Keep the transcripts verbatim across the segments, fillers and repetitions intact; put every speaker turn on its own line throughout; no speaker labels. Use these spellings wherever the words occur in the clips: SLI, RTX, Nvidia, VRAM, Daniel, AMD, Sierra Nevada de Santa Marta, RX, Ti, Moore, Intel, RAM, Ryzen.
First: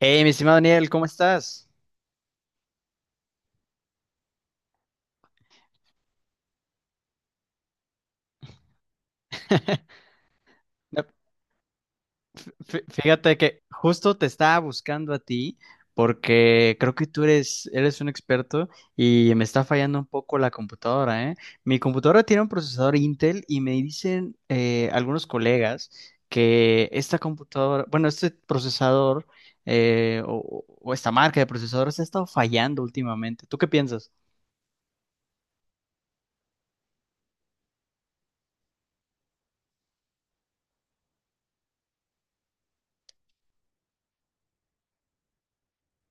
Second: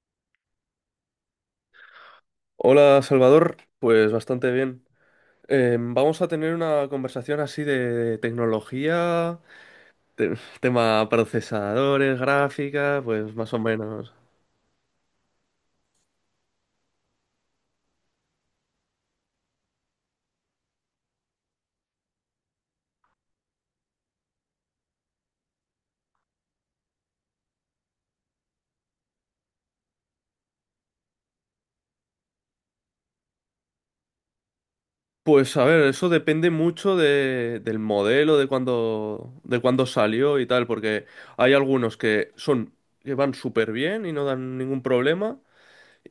Hey, mi estimado Daniel, ¿cómo estás?
Hola Salvador, pues bastante bien. Eh, vamos a tener una conversación así de tecnología, te-
No,
tema procesadores,
fí-
gráfica, pues
fíjate
más o
que
menos.
justo te estaba buscando a ti porque creo que tú eres, eres un experto y me está fallando un poco la computadora, ¿eh? Mi computadora tiene un procesador Intel y me dicen eh, algunos colegas que esta computadora, bueno, este procesador eh, o, o esta marca de procesadores ha estado fallando últimamente. ¿Tú qué piensas?
Pues a ver, eso depende mucho de- del modelo, de cuándo, de cuándo salió y tal, porque hay algunos que son, que van súper bien y no dan ningún problema,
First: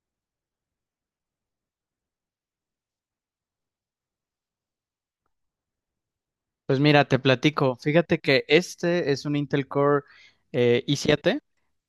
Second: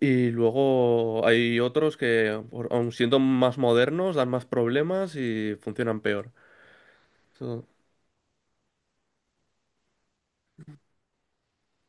y luego hay otros que, por- aun siendo más modernos, dan más problemas y funcionan peor.
Pues mira, te platico. Fíjate que este es un Intel Core eh, i siete,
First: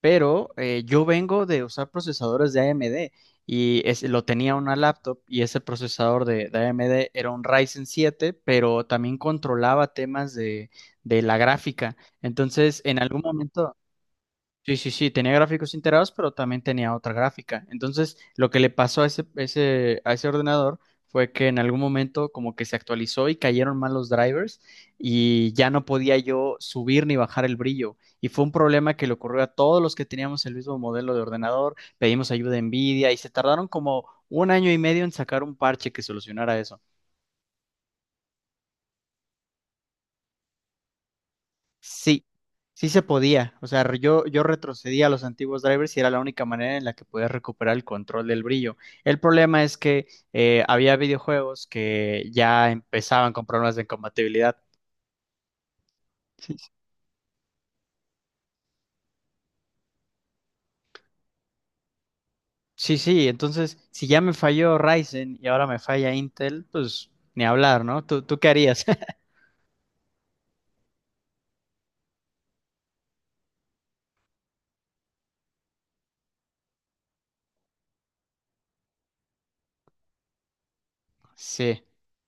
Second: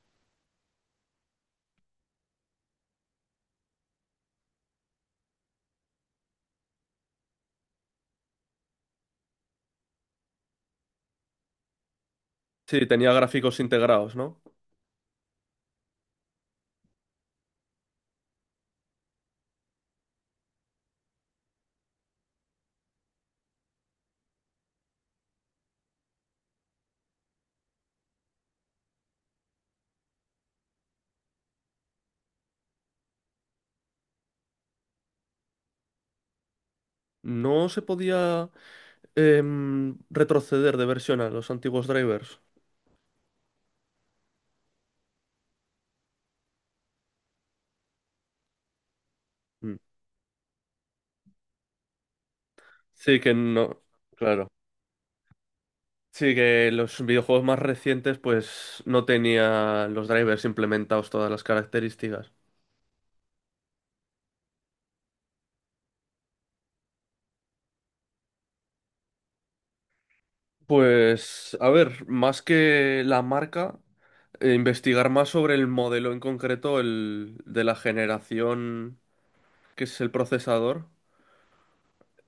pero eh, yo vengo de usar procesadores de A M D y es- lo tenía una laptop y ese procesador de, de A M D era un Ryzen siete, pero también controlaba temas de, de la gráfica. Entonces,
Sí,
en
tenía
algún
gráficos
momento...
integrados, ¿no?
Sí, sí, sí, tenía gráficos integrados, pero también tenía otra gráfica. Entonces, lo que le pasó a ese, ese- a ese ordenador fue que en algún momento como que se actualizó y cayeron mal los drivers y ya no podía yo subir ni bajar el brillo. Y fue un problema que le ocurrió a todos los que teníamos el mismo modelo de ordenador, pedimos ayuda a Nvidia y se tardaron como un año y medio en sacar un parche que solucionara eso.
No se podía, em, retroceder de versión a los antiguos
Sí,
drivers.
sí se podía. O sea, yo, yo retrocedía a los antiguos drivers y era la única manera en la que podía recuperar el control del brillo. El problema es
Mm.
que eh, había videojuegos que ya
Sí
empezaban
que
con problemas
no,
de
claro.
compatibilidad.
Sí que los videojuegos más recientes pues no tenían los drivers implementados todas las características.
Sí, sí, entonces si ya me falló Ryzen y ahora me falla Intel, pues ni hablar, ¿no? ¿Tú, tú qué harías?
Pues, a ver, más que la marca, eh, investigar más sobre el modelo en concreto, el de la generación que es el procesador.
Sí.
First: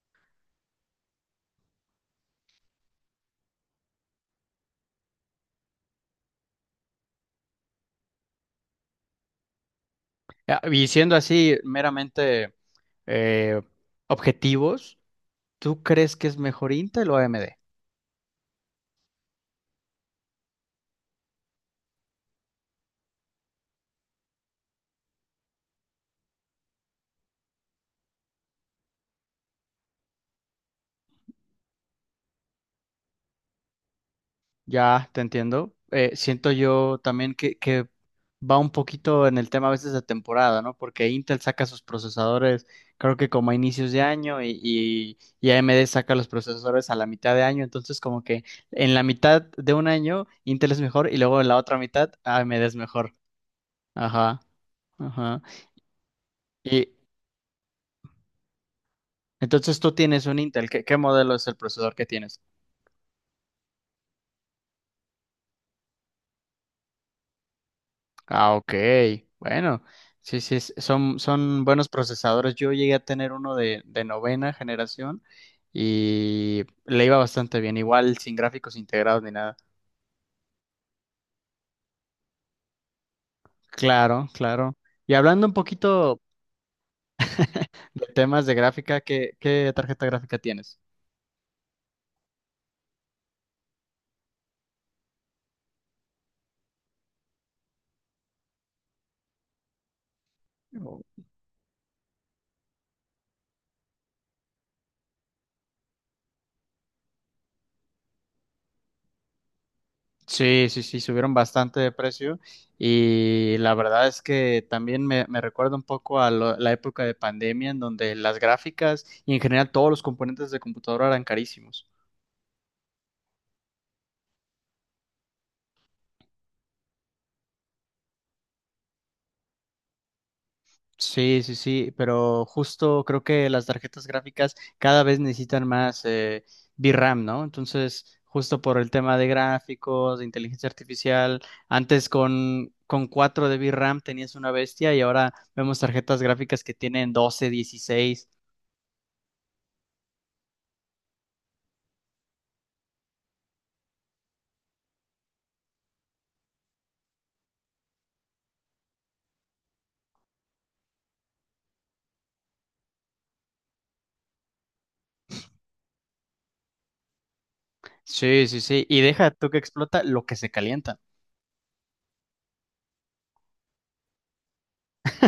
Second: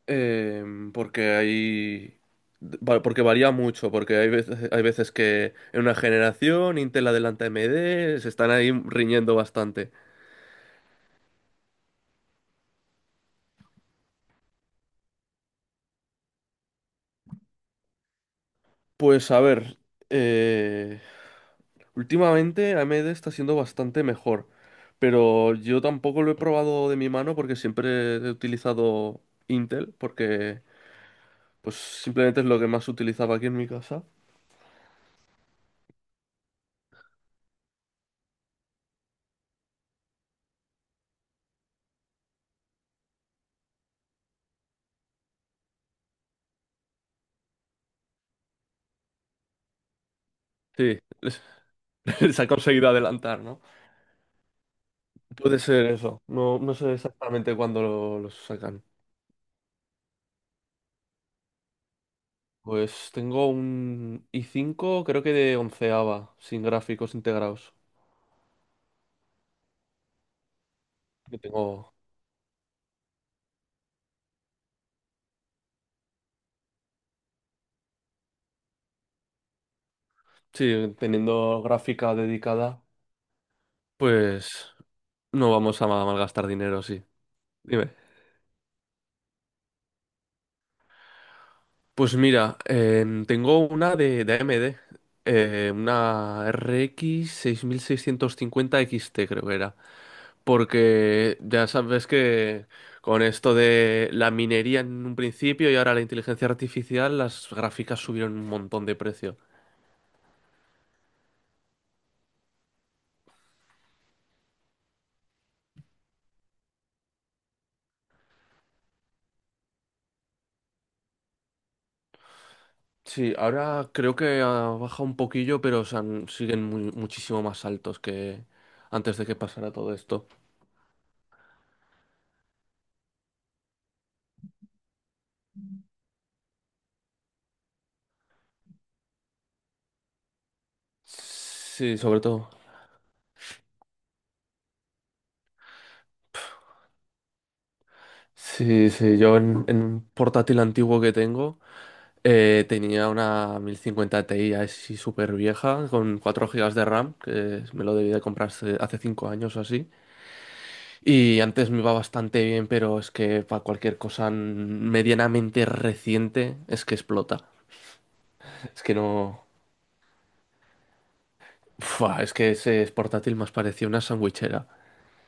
Eh, porque hay... va- Porque varía mucho, porque hay veces, hay veces que en una generación Intel adelanta a AMD, se están ahí riñendo bastante.
Ah, y siendo así meramente eh, objetivos, ¿tú crees que es mejor Intel o A M D?
Pues a ver, eh, últimamente A M D está siendo bastante mejor, pero yo tampoco lo he probado de mi mano porque siempre he utilizado Intel, porque pues simplemente es lo que más utilizaba aquí en mi casa.
Ya, te entiendo. Eh, siento yo también que, que va un poquito en el tema a veces de temporada, ¿no? Porque Intel saca sus procesadores, creo que como a inicios de año, y, y, y A M D saca los procesadores a la mitad de año. Entonces, como que en la mitad de un año Intel es
Sí,
mejor y luego
les,
en la otra mitad
les ha
A M D es
conseguido
mejor.
adelantar, ¿no?
Ajá, ajá.
Puede ser eso. No, no
Y
sé exactamente cuándo lo- los sacan.
entonces tú tienes un Intel. ¿Qué, qué modelo es el procesador que tienes?
Pues tengo un i cinco, creo que de onceava, sin gráficos integrados.
Ah, ok. Bueno, sí, sí, es- son,
Que
son buenos
tengo,
procesadores. Yo llegué a tener uno de, de novena generación y le iba bastante bien, igual sin gráficos integrados ni nada.
sí, teniendo gráfica dedicada,
Claro,
pues
claro. Y hablando
no
un
vamos a ma-
poquito
malgastar dinero, sí. Dime.
de temas de gráfica, ¿qué, qué tarjeta gráfica tienes?
Pues mira, em, tengo una de, de A M D, eh, una RX x XT creo que era,
Oh.
porque ya sabes que con esto de la minería en un principio y ahora la inteligencia artificial, las gráficas subieron un montón de precio.
Sí, sí, sí, subieron bastante de precio y la verdad es que también me, me recuerda un poco a lo- la época de pandemia en donde las gráficas y en general todos los componentes de computadora eran carísimos.
Sí, ahora creo que ha bajado un poquillo, pero o sea, n- siguen mu- muchísimo más altos que antes de que pasara todo esto.
Sí, sí, sí, pero justo creo que las tarjetas gráficas cada vez necesitan más eh, V R A M, ¿no? Entonces, justo por el tema de gráficos, de inteligencia artificial,
Sí,
antes
sobre todo.
con, con cuatro de V R A M tenías una bestia y ahora vemos tarjetas gráficas que tienen doce, dieciséis.
Sí, sí, yo en, en un portátil antiguo que tengo, eh, tenía una mil cincuenta Ti así súper vieja con cuatro gigas de RAM, que me lo debí de comprar hace hace cinco años o así. Y antes me iba bastante bien, pero es que para cualquier cosa medianamente reciente es que explota.
Sí, sí,
Es
sí,
que
y deja
no...
tú que explota lo que se calienta.
Fua, es que ese portátil más parecía una sandwichera.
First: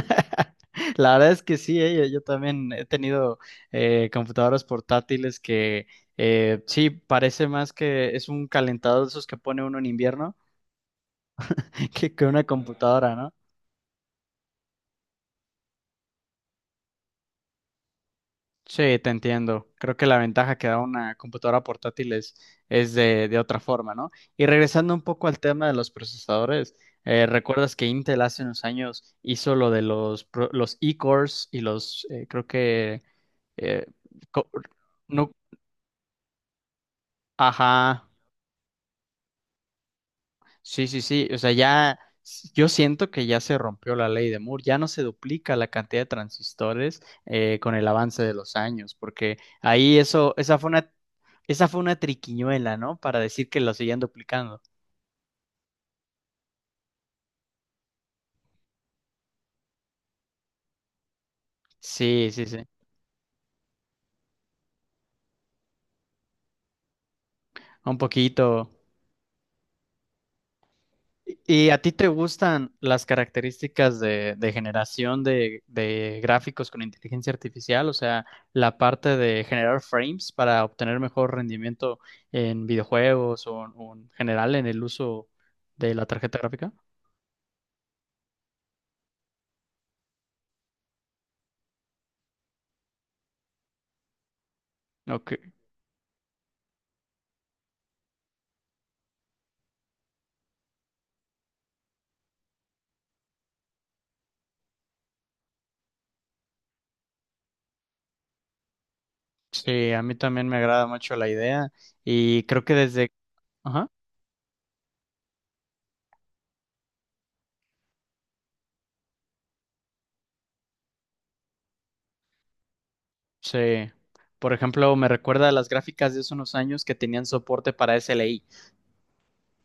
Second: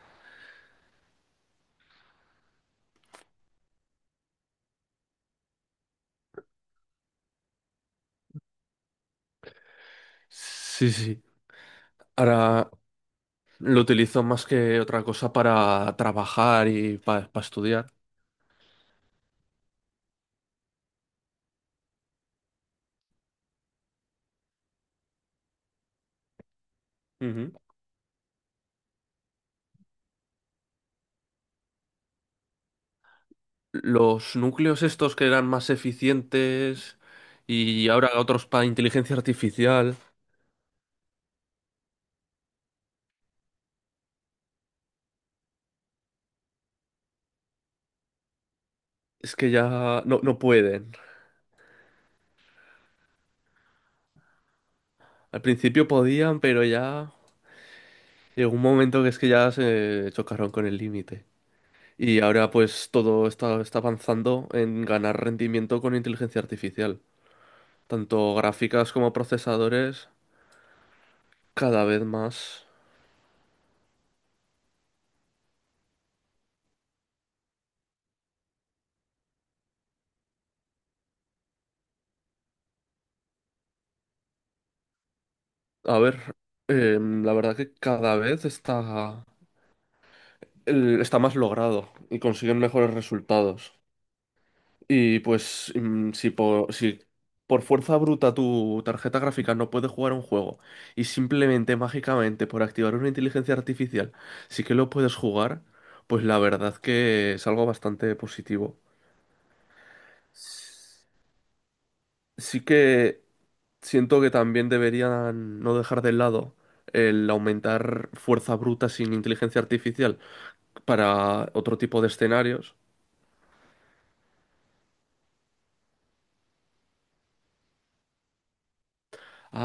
La verdad es que sí, eh, yo yo también he tenido eh, computadoras portátiles que eh, sí, parece más que es un calentador de esos que pone uno en invierno
Sí, sí.
que, que una
Ahora
computadora, ¿no?
lo utilizo más que otra cosa para trabajar y para estudiar.
Sí, te entiendo. Creo que la ventaja que da una computadora portátil es, es de, de otra forma, ¿no? Y regresando un poco al tema de los procesadores, eh,
Ujú.
¿recuerdas que Intel hace unos años hizo lo de los, pro- los e-cores y los, eh, creo que, eh,
Los
co-
núcleos estos que
no,
eran más eficientes y
ajá.
ahora otros para inteligencia artificial,
Sí, sí, sí. O sea, ya s- yo siento que ya se rompió la ley de Moore. Ya no se duplica la cantidad de transistores eh, con el avance de los años,
es
porque
que
ahí
ya no,
eso,
no
esa fue una,
pueden.
esa fue una triquiñuela, ¿no? Para decir que lo seguían duplicando.
Al principio podían, pero ya... Llegó un momento que es que ya se chocaron con el límite. Y
Sí, sí,
ahora
sí.
pues todo está, está avanzando en ganar rendimiento con inteligencia artificial.
Un
Tanto
poquito.
gráficas como procesadores,
¿Y a
cada
ti
vez
te
más.
gustan las características de, de generación de, de gráficos con inteligencia artificial? O sea, la parte de generar frames para obtener mejor rendimiento en videojuegos o, o en general en el uso de
A
la
ver,
tarjeta gráfica.
eh, la verdad que cada vez está, el- está más logrado y consiguen mejores resultados. Y
Ok.
pues mm, si por, si por fuerza bruta tu tarjeta gráfica no puede jugar un juego y simplemente mágicamente por activar una inteligencia artificial sí que lo puedes jugar, pues la verdad que es algo bastante positivo.
Sí, a mí también me agrada mucho la idea y creo
Sí
que desde...
que
Ajá.
siento que también deberían no dejar de lado el aumentar fuerza bruta sin inteligencia artificial para otro tipo de escenarios.
Sí. Por ejemplo, me recuerda a las gráficas de hace unos años que tenían soporte para S L I.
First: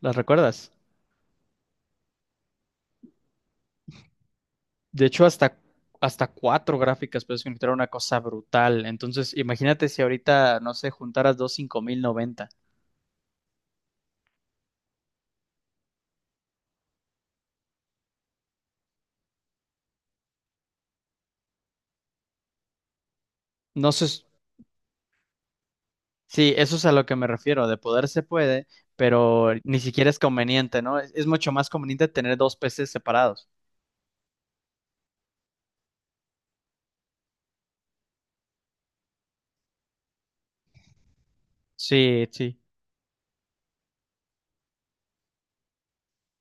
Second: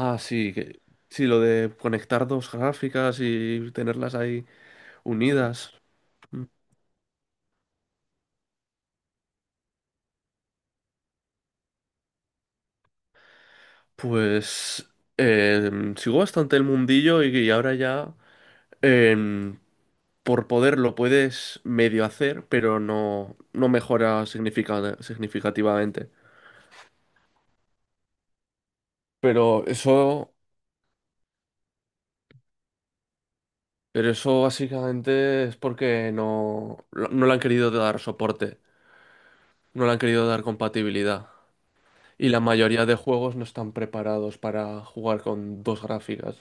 ¿Las
sí,
recuerdas?
que sí, lo de conectar dos gráficas y tenerlas ahí.
De hecho, hasta,
Unidas.
hasta cuatro gráficas puedes conectar una cosa brutal. Entonces, imagínate si ahorita, no sé, juntaras dos cinco mil noventa.
Pues em, sigo bastante el mundillo y, y ahora ya, em, por poder lo puedes medio hacer, pero no, no
No sé, s-
mejora significa- significativamente.
sí, eso es a lo que me refiero. De poder se puede, pero
Pero
ni siquiera es
eso,
conveniente, ¿no? Es, es mucho más conveniente tener dos P Cs separados.
pero eso básicamente es porque no, no le han querido dar soporte, no le han querido dar compatibilidad.
Sí,
Y la
sí.
mayoría de juegos no están preparados para jugar con dos gráficas.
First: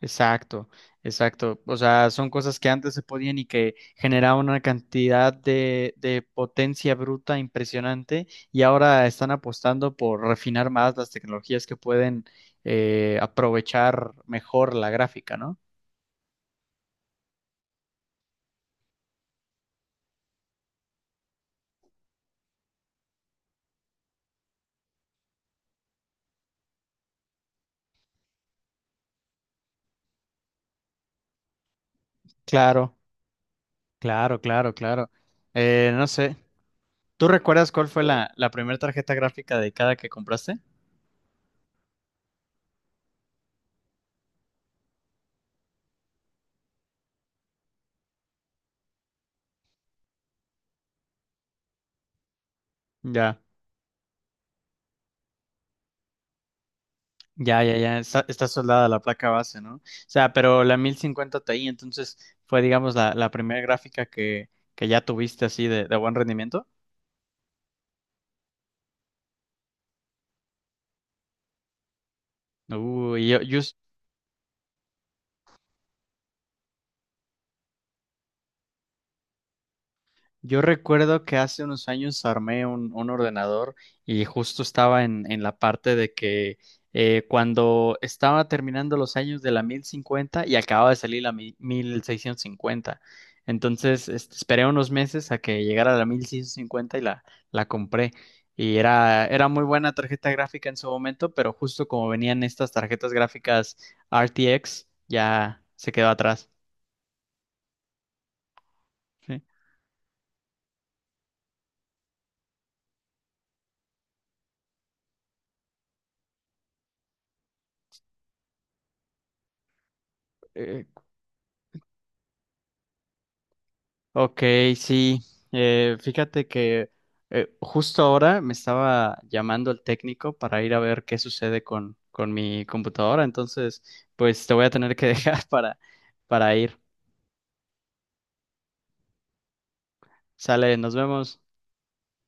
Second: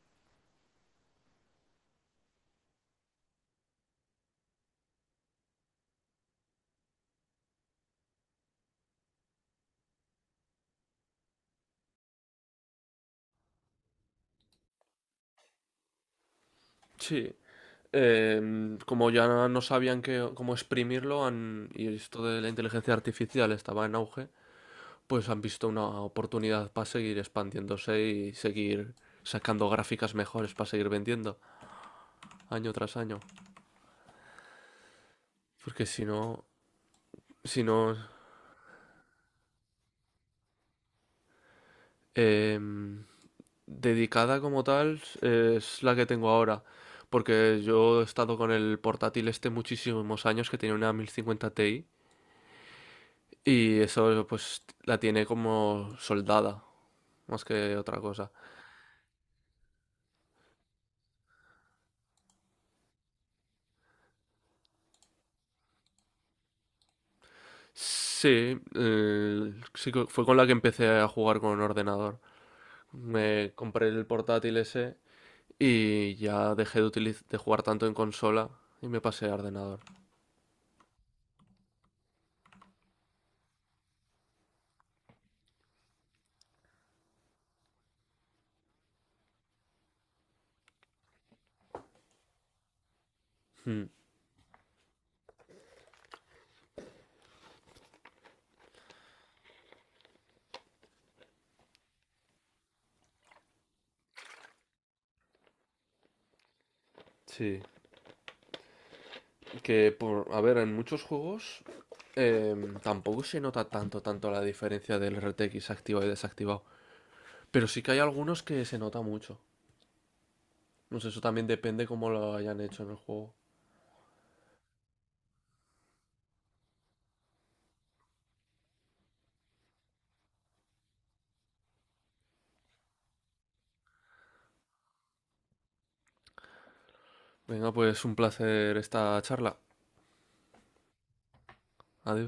Exacto, exacto. O sea, son cosas que antes se podían y que generaban una cantidad de, de potencia bruta impresionante y ahora están apostando por refinar más las tecnologías que pueden eh, aprovechar mejor la gráfica, ¿no?
Sí. Eh, como ya no sabían que, cómo exprimirlo, han- y esto de la inteligencia artificial estaba en auge, pues han visto una oportunidad para seguir expandiéndose y seguir sacando gráficas mejores para seguir vendiendo año
Claro,
tras año.
claro, claro, claro.
Porque
Eh,
si
no sé,
no,
¿tú
si
recuerdas cuál
no,
fue la, la primera tarjeta gráfica dedicada que compraste?
em, dedicada como tal es la que tengo ahora. Porque yo he estado con el portátil este muchísimos años que tiene una mil cincuenta Ti
Ya.
y eso pues la tiene como soldada, más
Ya, ya,
que
ya,
otra
está,
cosa.
está soldada la placa base, ¿no? O sea, pero la mil cincuenta Ti, entonces fue, digamos, la, la primera gráfica que, que ya tuviste así de, de buen rendimiento.
Sí, eh, sí que fue con la que empecé a jugar con ordenador.
Uy, yo,
Me
yo,
compré el portátil ese y ya dejé de, utiliz- de jugar tanto en consola y me pasé a ordenador.
yo recuerdo que hace unos años armé un, un ordenador y justo estaba en, en la parte de que eh, cuando estaba terminando los años de la mil cincuenta y acababa de salir la mi- mil seiscientos cincuenta.
Hmm.
Entonces este, esperé unos meses a que llegara la mil seiscientos cincuenta y la, la compré. Y era, era muy buena tarjeta gráfica en su momento, pero justo como venían estas tarjetas gráficas R T X, ya se quedó atrás.
Sí,
Sí.
que por, a ver, en muchos juegos, em, tampoco se nota tanto, tanto la diferencia del R T X activado y desactivado. Pero sí que hay algunos que se nota mucho.
Eh,
No sé, eso también depende cómo lo hayan hecho en el juego.
ok, sí. Eh, fíjate que eh, justo ahora me estaba llamando el técnico para ir a ver qué sucede con, con mi computadora. Entonces, pues te voy a tener que dejar para, para ir.
Venga, pues un placer esta charla.
Sale, nos vemos.
Adiós.